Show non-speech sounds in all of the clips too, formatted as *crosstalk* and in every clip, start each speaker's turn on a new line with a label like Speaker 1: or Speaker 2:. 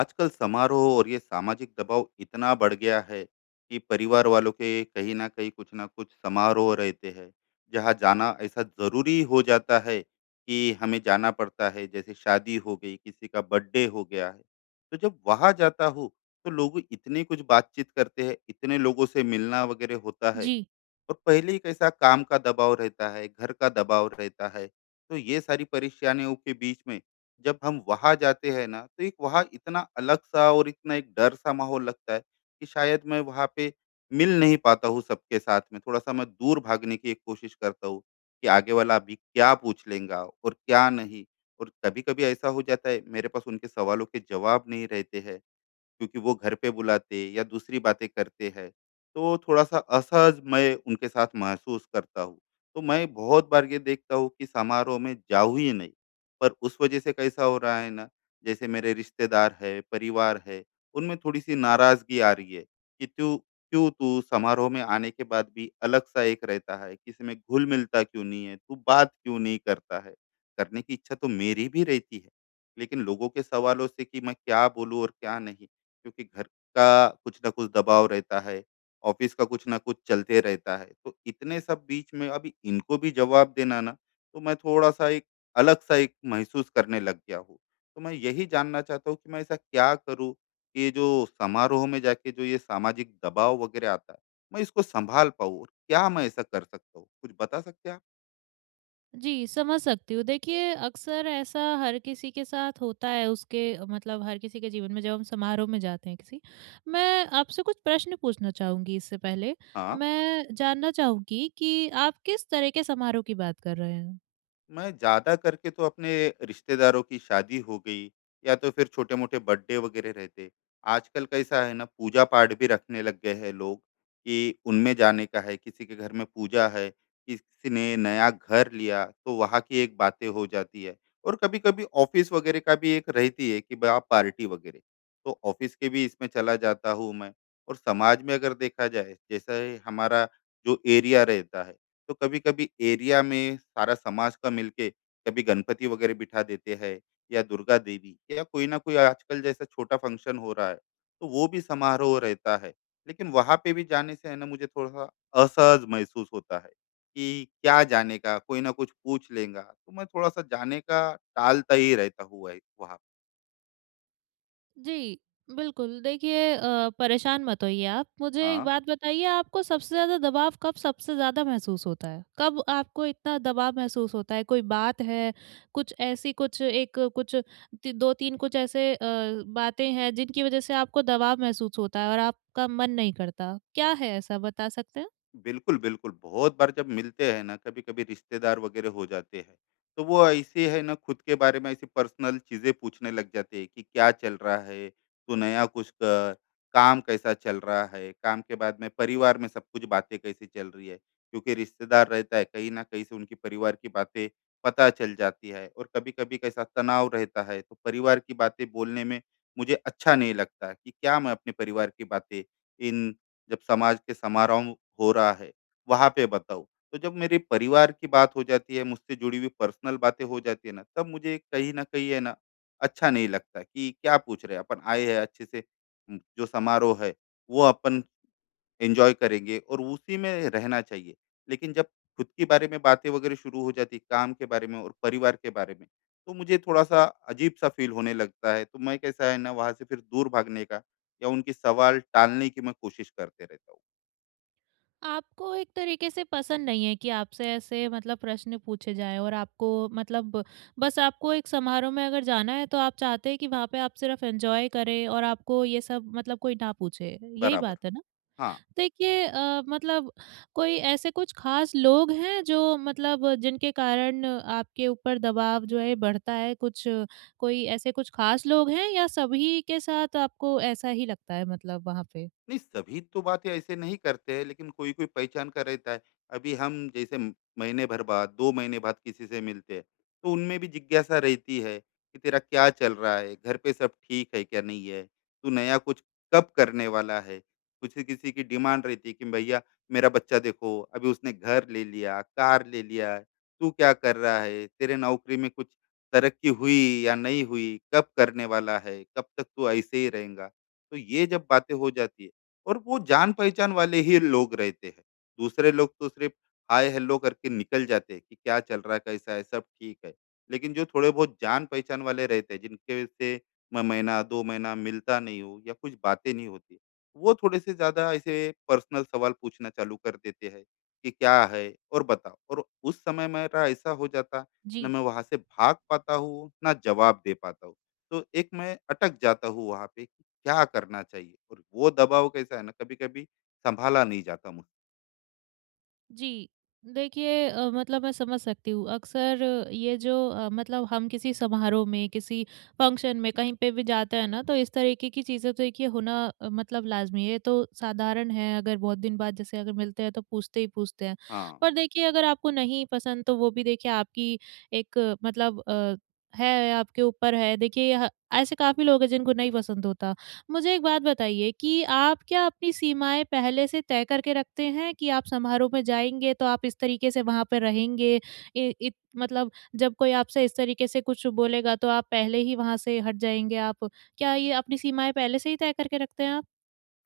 Speaker 1: आजकल समारोह और ये सामाजिक दबाव इतना बढ़ गया है कि परिवार वालों के कहीं ना कहीं कुछ ना कुछ समारोह रहते हैं। जहाँ जाना ऐसा जरूरी हो जाता है कि हमें जाना पड़ता है, जैसे शादी हो गई, किसी का बर्थडे हो गया है। तो जब वहाँ जाता हूँ तो लोग इतनी कुछ बातचीत करते हैं, इतने लोगों से मिलना वगैरह होता है।
Speaker 2: जी,
Speaker 1: और पहले ही कैसा काम का दबाव रहता है, घर का दबाव रहता है। तो ये सारी परेशानियों के बीच में जब हम वहाँ जाते हैं ना, तो एक वहाँ इतना अलग सा और इतना एक डर सा माहौल लगता है कि शायद मैं वहाँ पे मिल नहीं पाता हूँ सबके साथ में। थोड़ा सा मैं दूर भागने की एक कोशिश करता हूँ कि आगे वाला अभी क्या पूछ लेगा और क्या नहीं। और कभी कभी ऐसा हो जाता है मेरे पास उनके सवालों के जवाब नहीं रहते हैं, क्योंकि वो घर पे बुलाते या दूसरी बातें करते हैं। तो थोड़ा-सा असहज मैं उनके साथ महसूस करता हूँ। तो मैं बहुत बार ये देखता हूँ कि समारोह में जाऊँ ही नहीं, पर उस वजह से कैसा हो रहा है ना, जैसे मेरे रिश्तेदार है, परिवार है, उनमें थोड़ी-सी नाराज़गी आ रही है कि तू क्यों तू समारोह में आने के बाद भी अलग-सा एक रहता है, किसी में घुल-मिलता क्यों नहीं है, तू बात क्यों नहीं करता है? करने की इच्छा तो मेरी भी रहती है, लेकिन लोगों के सवालों से कि मैं क्या बोलूँ और क्या नहीं, क्योंकि घर का कुछ ना कुछ दबाव रहता है, ऑफ़िस का कुछ ना कुछ चलते रहता है। तो इतने सब बीच में अभी इनको भी जवाब देना ना, तो मैं थोड़ा-सा एक अलग-सा एक महसूस करने लग गया हूँ। तो मैं यही जानना चाहता हूँ कि मैं ऐसा क्या करूँ कि ये जो समारोह में जाके जो ये सामाजिक दबाव वगैरह आता है, मैं इसको सँभाल पाऊँ। और क्या मैं ऐसा कर सकता हूँ? कुछ बता सकते हैं आप?
Speaker 2: जी, समझ सकती हूँ। देखिए, अक्सर ऐसा हर किसी के साथ होता है उसके मतलब हर किसी के जीवन में जब हम समारोह में जाते हैं किसी। मैं आपसे कुछ प्रश्न पूछना चाहूँगी इससे पहले।
Speaker 1: हाँ।
Speaker 2: मैं जानना चाहूँगी कि आप किस तरह के समारोह की बात कर रहे हैं?
Speaker 1: मैं ज़्यादा करके तो अपने रिश्तेदारों की शादी हो गई या तो फिर छोटे-मोटे बर्थडे वगैरह रहते। आजकल कैसा है ना, पूजा पाठ भी रखने लग गए हैं लोग कि उनमें जाने का है, किसी के घर में पूजा है, किसी ने नया घर लिया तो वहाँ की एक बातें हो जाती है। और कभी-कभी ऑफ़िस वगैरह का भी एक रहती है कि बा पार्टी वगैरह, तो ऑफ़िस के भी इसमें चला जाता हूँ मैं। और समाज में अगर देखा जाए, जैसे हमारा जो एरिया रहता है, तो कभी कभी एरिया में सारा समाज का मिलके कभी गणपति वगैरह बिठा देते हैं या दुर्गा देवी या कोई ना कोई, आजकल जैसा छोटा फंक्शन हो रहा है, तो वो भी समारोह रहता है। लेकिन वहां पे भी जाने से है ना, मुझे थोड़ा सा असहज महसूस होता है कि क्या जाने का कोई ना कुछ पूछ लेगा, तो मैं थोड़ा सा जाने का टालता ही रहता हुआ है वहाँ।
Speaker 2: जी, बिल्कुल। देखिए परेशान मत होइए आप। मुझे एक
Speaker 1: हाँ।
Speaker 2: बात बताइए, आपको सबसे ज़्यादा दबाव कब सबसे ज़्यादा महसूस होता है? कब आपको इतना दबाव महसूस होता है? कोई बात है, कुछ ऐसी कुछ एक कुछ ति 2-3 कुछ ऐसे बातें हैं जिनकी वज़ह से आपको दबाव महसूस होता है और आपका मन नहीं करता? क्या है ऐसा, बता सकते हैं?
Speaker 1: बिल्कुल, बिल्कुल। बहुत बार जब मिलते हैं ना, कभी-कभी रिश्तेदार वगैरह हो जाते हैं, तो वो ऐसे है ना खुद के बारे में ऐसी पर्सनल चीज़ें पूछने लग जाते हैं कि क्या चल रहा है? तू नया कुछ कर, काम कैसा चल रहा है? काम के बाद में परिवार में सब कुछ बातें कैसी चल रही है? क्योंकि रिश्तेदार रहता है, कहीं न कहीं से उनकी परिवार की बातें पता चल जाती है। और कभी-कभी कैसा तनाव रहता है, तो परिवार की बातें बोलने में मुझे अच्छा नहीं लगता कि क्या मैं अपने परिवार की बातें इन, जब समाज के समारोह हो रहा है, वहाँ पे बताऊँ। तो जब मेरे परिवार की बात हो जाती है, मुझसे जुड़ी हुई पर्सनल बातें हो जाती है ना, तब मुझे कहीं ना कहीं है ना अच्छा नहीं लगता कि क्या पूछ रहे हैं, अपन आए हैं अच्छे से जो समारोह है वो अपन एंजॉय करेंगे और उसी में रहना चाहिए। लेकिन जब खुद के बारे में बातें वगैरह शुरू हो जाती, काम के बारे में और परिवार के बारे में, तो मुझे थोड़ा सा अजीब सा फील होने लगता है। तो मैं कैसा है ना, वहाँ से फिर दूर भागने का या उनके सवाल टालने की मैं कोशिश करते रहता हूँ।
Speaker 2: आपको एक तरीके से पसंद नहीं है कि आपसे ऐसे मतलब प्रश्न पूछे जाएँ, और आपको मतलब बस आपको एक समारोह में अगर जाना है तो आप चाहते हैं कि वहाँ पे आप सिर्फ एन्जॉय करें और आपको ये सब मतलब कोई ना पूछे, यही
Speaker 1: बराबर।
Speaker 2: बात है ना?
Speaker 1: हां।
Speaker 2: देखिए मतलब कोई ऐसे कुछ ख़ास लोग हैं जो मतलब जिनके कारण आपके ऊपर दबाव जो है बढ़ता है कुछ कोई ऐसे कुछ ख़ास लोग हैं, या सभी के साथ आपको ऐसा ही लगता है मतलब वहाँ पे?
Speaker 1: नहीं, सभी तो बातें ऐसे नहीं करते हैं, लेकिन कोई कोई पहचान का रहता है। अभी हम जैसे महीने भर बाद, 2 महीने बाद किसी से मिलते हैं, तो उनमें भी जिज्ञासा रहती है कि तेरा क्या चल रहा है, घर पे सब ठीक है क्या नहीं है, तू नया कुछ कब करने वाला है। कुछ किसी की डिमांड रहती है कि भैया मेरा बच्चा देखो, अभी उसने घर ले लिया, कार ले लिया है, तू क्या कर रहा है, तेरे नौकरी में कुछ तरक्की हुई या नहीं हुई, कब करने वाला है, कब तक तू ऐसे ही रहेगा। तो ये जब बातें हो जाती है, और वो जान पहचान वाले ही लोग रहते हैं, दूसरे लोग तो सिर्फ हाय हेलो करके निकल जाते हैं कि क्या चल रहा है, कैसा है, सब ठीक है। लेकिन जो थोड़े बहुत जान पहचान वाले रहते हैं, जिनके से मैं महीना 2 महीना मिलता नहीं हूँ या कुछ बातें नहीं होती, वो थोड़े से ज्यादा ऐसे पर्सनल सवाल पूछना चालू कर देते हैं कि क्या है, और बताओ और। उस समय मेरा ऐसा हो जाता ना,
Speaker 2: जी।
Speaker 1: मैं वहां से भाग पाता हूँ ना जवाब दे पाता हूँ, तो एक मैं अटक जाता हूँ वहां पे, क्या करना चाहिए? और वो दबाव कैसा है ना, कभी-कभी सँभाला नहीं जाता मुझ।
Speaker 2: जी। देखिए मतलब मैं समझ सकती हूँ। अक्सर ये जो मतलब हम किसी समारोह में, किसी फंक्शन में, कहीं पे भी जाते हैं ना, तो इस तरीके की चीज़ें तो देखिए होना मतलब लाज़मी है। ये तो साधारण है, अगर बहुत दिन बाद जैसे अगर मिलते हैं तो पूछते ही पूछते हैं।
Speaker 1: हाँ।
Speaker 2: पर देखिए अगर आपको नहीं पसंद तो वो भी देखिए आपकी एक मतलब है, आपके ऊपर है। देखिए ह ऐसे काफ़ी लोग हैं जिनको नहीं पसंद होता। मुझे एक बात बताइए कि आप क्या अपनी सीमाएँ पहले से तय करके रखते हैं कि आप समारोह में जाएँगे तो आप इस तरीके से वहाँ पे रहेंगे? इ इत मतलब जब कोई आपसे इस तरीके से कुछ बोलेगा तो आप पहले ही वहाँ से हट जाएँगे आप? क्या ये अपनी सीमाएँ पहले से ही तय करके रखते हैं आप?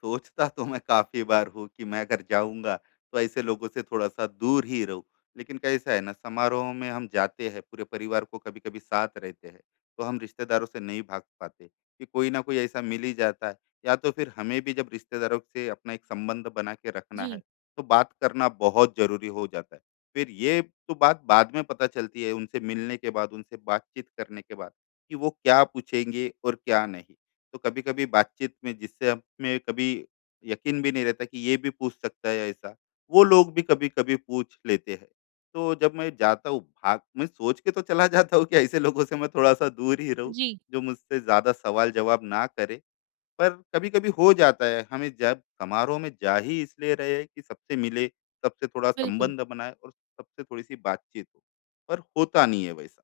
Speaker 1: सोचता तो मैं काफ़ी बार हूँ कि मैं अगर जाऊँगा, तो ऐसे लोगों से थोड़ा-सा दूर ही रहूँ। लेकिन कैसा है ना, समारोह में हम जाते हैं, पूरे परिवार को कभी-कभी साथ रहते हैं, तो हम रिश्तेदारों से नहीं भाग पाते कि कोई ना कोई ऐसा मिल ही जाता है। या तो फिर हमें भी जब रिश्तेदारों से अपना एक संबंध बना के रखना है,
Speaker 2: जी,
Speaker 1: तो बात करना बहुत ज़रूरी हो जाता है। फिर ये तो बात बाद में पता चलती है, उनसे मिलने के बाद, उनसे बातचीत करने के बाद कि वो क्या पूछेंगे और क्या नहीं। तो कभी-कभी बातचीत में जिससे हमें कभी यकीन भी नहीं रहता कि ये भी पूछ सकता है ऐसा, वो लोग भी कभी-कभी पूछ लेते हैं। तो जब मैं जाता हूँ, भाग मैं सोच के तो चला जाता हूँ कि ऐसे लोगों से मैं थोड़ा-सा दूर ही रहूँ,
Speaker 2: जी,
Speaker 1: जो मुझसे ज़्यादा सवाल-जवाब ना करे। पर कभी-कभी हो जाता है, हमें जब समारोह में जा ही इसलिए रहे हैं कि सबसे मिले, सबसे थोड़ा
Speaker 2: बिल्कुल।
Speaker 1: संबंध बनाए और सबसे थोड़ी-सी बातचीत हो, पर होता नहीं है वैसा।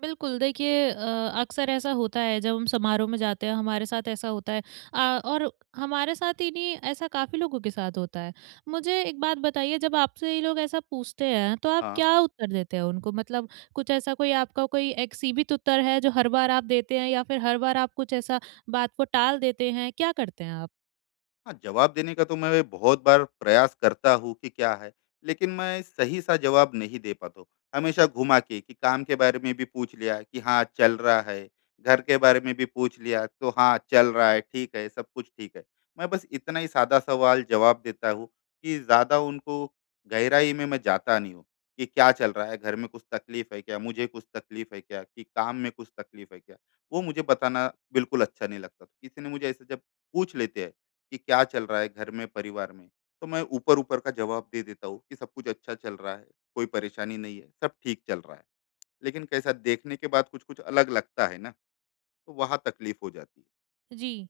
Speaker 2: बिल्कुल, देखिए अक्सर ऐसा होता है जब हम समारोह में जाते हैं, हमारे साथ ऐसा होता है और हमारे साथ ही नहीं, ऐसा काफ़ी लोगों के साथ होता है। मुझे एक बात बताइए, जब आपसे ये लोग ऐसा पूछते हैं, तो आप
Speaker 1: हाँ।
Speaker 2: क्या उत्तर देते हैं उनको? मतलब कुछ ऐसा कोई आपका कोई एक सीमित उत्तर है जो हर बार आप देते हैं, या फिर हर बार आप कुछ ऐसा बात को टाल देते हैं, क्या करते हैं आप?
Speaker 1: हाँ, जवाब देने का तो मैं बहुत बार प्रयास करता हूँ कि क्या है, लेकिन मैं सही सा जवाब नहीं दे पाता हूँ। हमेशा घुमा के कि काम के बारे में भी पूछ लिया कि हाँ, चल रहा है, घर के बारे में भी पूछ लिया तो हाँ, चल रहा है, ठीक है, सब कुछ ठीक है। मैं बस इतना ही सादा सवाल जवाब देता हूँ कि ज़्यादा उनको गहराई में मैं जाता नहीं हूँ कि क्या चल रहा है, घर में कुछ तकलीफ है क्या, मुझे कुछ तकलीफ है क्या, कि काम में कुछ तकलीफ है क्या? वो मुझे बताना बिल्कुल अच्छा नहीं लगता। किसी ने मुझे ऐसे जब पूछ लेते हैं कि क्या चल रहा है घर में, परिवार में, तो मैं ऊपर ऊपर का जवाब दे देता हूँ कि सब कुछ अच्छा चल रहा है, कोई परेशानी नहीं है, सब ठीक चल रहा है। लेकिन कैसा देखने के बाद कुछ कुछ अलग लगता है ना, तो वहाँ तकलीफ हो जाती है।
Speaker 2: जी।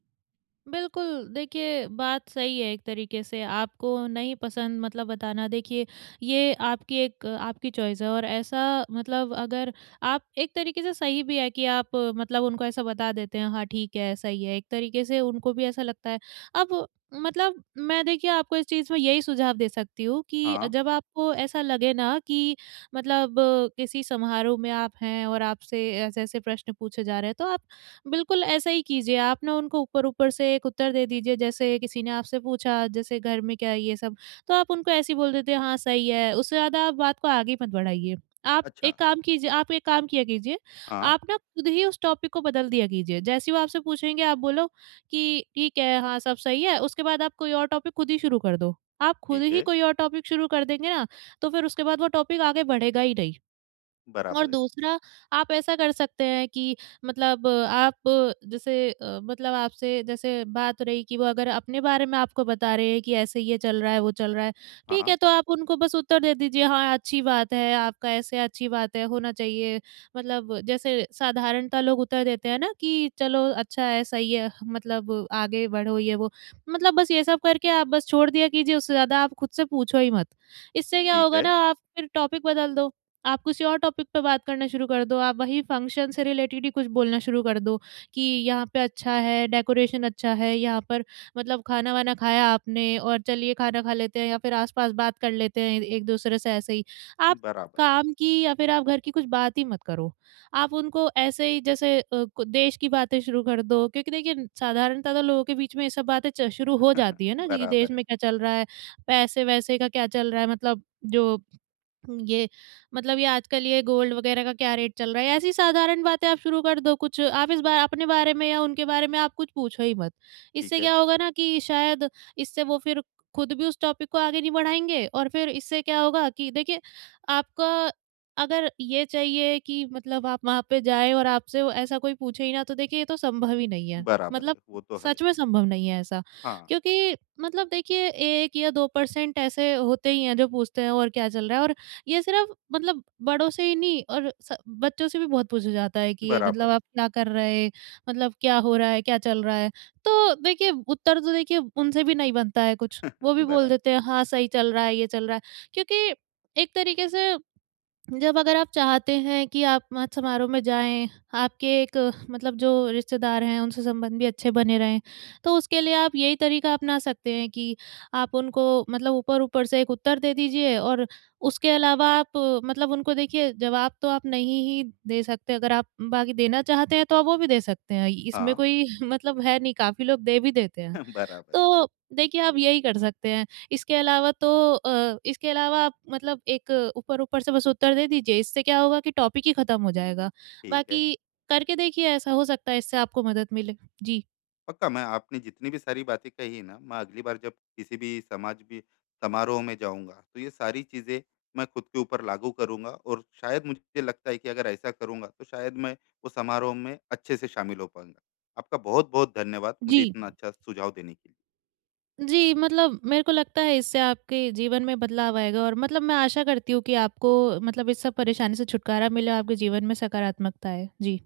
Speaker 2: बिल्कुल, देखिए बात सही है एक तरीके से, आपको नहीं पसंद मतलब बताना। देखिए ये आपकी चॉइस है, और ऐसा मतलब अगर आप एक तरीके से सही भी है कि आप मतलब उनको ऐसा बता देते हैं, हाँ, ठीक है, सही है, एक तरीके से उनको भी ऐसा लगता है। अब मतलब मैं देखिए आपको इस चीज़ में यही सुझाव दे सकती हूँ कि
Speaker 1: हाँ।
Speaker 2: जब आपको ऐसा लगे ना कि मतलब किसी समारोह में आप हैं और आपसे ऐसे-ऐसे प्रश्न पूछे जा रहे हैं, तो आप बिल्कुल ऐसा ही कीजिए, आप ना उनको ऊपर-ऊपर से एक उत्तर दे दीजिए, जैसे किसी ने आपसे पूछा जैसे घर में क्या है ये सब, तो आप उनको ऐसे ही बोल देते हैं हाँ, सही है, उससे ज़्यादा आप बात को आगे मत बढ़ाइए।
Speaker 1: अच्छा।
Speaker 2: आप एक काम किया कीजिए,
Speaker 1: हाँ।
Speaker 2: आप ना खुद ही उस टॉपिक को बदल दिया कीजिए, जैसे ही वो आपसे पूछेंगे आप बोलो कि ठीक है, हाँ, सब सही है, उसके बाद आप कोई और टॉपिक खुद ही शुरू कर दो। आप खुद
Speaker 1: ठीक
Speaker 2: ही
Speaker 1: है।
Speaker 2: कोई और टॉपिक शुरू कर देंगे ना, तो फिर उसके बाद वो टॉपिक आगे बढ़ेगा ही नहीं। और
Speaker 1: बराबर है।
Speaker 2: दूसरा आप ऐसा कर सकते हैं कि मतलब आप जैसे मतलब आपसे जैसे बात रही कि वो अगर अपने बारे में आपको बता रहे हैं कि ऐसे ये चल रहा है, वो चल रहा है, ठीक
Speaker 1: हाँ।
Speaker 2: है, तो आप उनको बस उत्तर दे दीजिए, हाँ, अच्छी बात है, आपका ऐसे अच्छी बात है, होना चाहिए। मतलब जैसे साधारणतः लोग उत्तर देते हैं ना कि चलो अच्छा है, सही है, मतलब आगे बढ़ो ये वो। मतलब बस ये सब करके आप बस छोड़ दिया कीजिए, उससे ज़्यादा आप खुद से पूछो ही मत। इससे क्या
Speaker 1: ठीक
Speaker 2: होगा
Speaker 1: है।
Speaker 2: ना, आप फिर टॉपिक बदल दो। आप किसी और टॉपिक पे बात करना शुरू कर दो, आप वही फ़ंक्शन से रिलेटेड ही कुछ बोलना शुरू कर दो कि यहाँ पे अच्छा है, डेकोरेशन अच्छा है, यहाँ पर मतलब खाना-वाना खाया आपने, और चलिए खाना खा लेते हैं या फिर आस-पास बात कर लेते हैं एक-दूसरे से ऐसे ही। आप
Speaker 1: बराबर।
Speaker 2: काम की या फिर आप घर की कुछ बात ही मत करो। आप उनको ऐसे ही जैसे अ, कु देश की बातें शुरू कर दो, क्योंकि देखिए साधारणतः तो लोगों के बीच में ये सब बातें च शुरू हो
Speaker 1: *laughs*
Speaker 2: जाती है ना जी, देश
Speaker 1: बराबर है।
Speaker 2: में क्या चल रहा है, पैसे-वैसे का क्या चल रहा है, मतलब जो ये मतलब ये आजकल ये गोल्ड वगैरह का क्या रेट चल रहा है, ऐसी साधारण बातें आप शुरू कर दो कुछ। आप इस बार अपने बारे में या उनके बारे में आप कुछ पूछो ही मत।
Speaker 1: ठीक
Speaker 2: इससे
Speaker 1: है।
Speaker 2: क्या होगा ना कि शायद इससे वो फिर खुद भी उस टॉपिक को आगे नहीं बढ़ाएँगे, और फिर इससे क्या होगा कि देखिए आपका अगर ये चाहिए कि मतलब आप वहाँ पे जाएँ और आपसे वो ऐसा कोई पूछे ही ना, तो देखिए ये तो संभव ही नहीं है।
Speaker 1: बराबर
Speaker 2: मतलब
Speaker 1: है, वो तो है।
Speaker 2: सच में संभव नहीं है ऐसा।
Speaker 1: हाँ।
Speaker 2: क्योंकि मतलब देखिए, 1 या 2% ऐसे होते ही हैं जो पूछते हैं और क्या चल रहा है, और ये सिर्फ़ मतलब बड़ों से ही नहीं, और स बच्चों से भी बहुत पूछा जाता है कि ये
Speaker 1: बराबर।
Speaker 2: मतलब आप क्या कर रहे? मतलब क्या हो रहा है? क्या चल रहा है? तो देखिए उत्तर तो देखिए उनसे भी नहीं बनता है कुछ,
Speaker 1: *laughs*
Speaker 2: वो भी बोल
Speaker 1: बराबर।
Speaker 2: देते हैं हाँ, सही चल रहा है, ये चल रहा है। क्योंकि एक तरीके से, जब अगर आप चाहते हैं कि आप मत समारोह में जाएँ, आपके एक मतलब जो रिश्तेदार हैं, उनसे संबंध भी अच्छे बने रहें, तो उसके लिए आप यही तरीका अपना सकते हैं कि आप उनको मतलब ऊपर-ऊपर से एक उत्तर दे दीजिए, और उसके अलावा आप मतलब उनको देखिए जवाब तो आप नहीं ही दे सकते, अगर आप बाकी देना चाहते हैं तो आप वो भी दे सकते हैं। इसमें
Speaker 1: हाँ।
Speaker 2: कोई *laughs* मतलब है नहीं, काफ़ी लोग दे भी देते हैं।
Speaker 1: *laughs* बराबर।
Speaker 2: तो देखिए आप यही कर सकते हैं। इसके अलावा तो इसके अलावा आप मतलब एक ऊपर-ऊपर से बस उत्तर दे दीजिए, इससे क्या होगा कि टॉपिक ही खत्म हो जाएगा।
Speaker 1: ठीक है।
Speaker 2: बाकी करके देखिए, ऐसा हो सकता है इससे आपको मदद मिले। जी।
Speaker 1: पक्का, मैं आपने जितनी भी सारी बातें कही है ना, मैं अगली बार जब किसी भी समाज भी समारोह में जाऊंगा, तो ये सारी चीजें मैं खुद के ऊपर लागू करूंगा। और शायद मुझे लगता है कि अगर ऐसा करूंगा तो शायद मैं उस समारोह में अच्छे से शामिल हो पाऊंगा। आपका बहुत बहुत धन्यवाद मुझे
Speaker 2: जी।
Speaker 1: इतना अच्छा सुझाव देने के लिए।
Speaker 2: जी, मतलब मेरे को लगता है इससे आपके जीवन में बदलाव आएगा, और मतलब मैं आशा करती हूँ कि आपको मतलब इस सब परेशानी से छुटकारा मिले और आपके जीवन में सकारात्मकता आए। जी।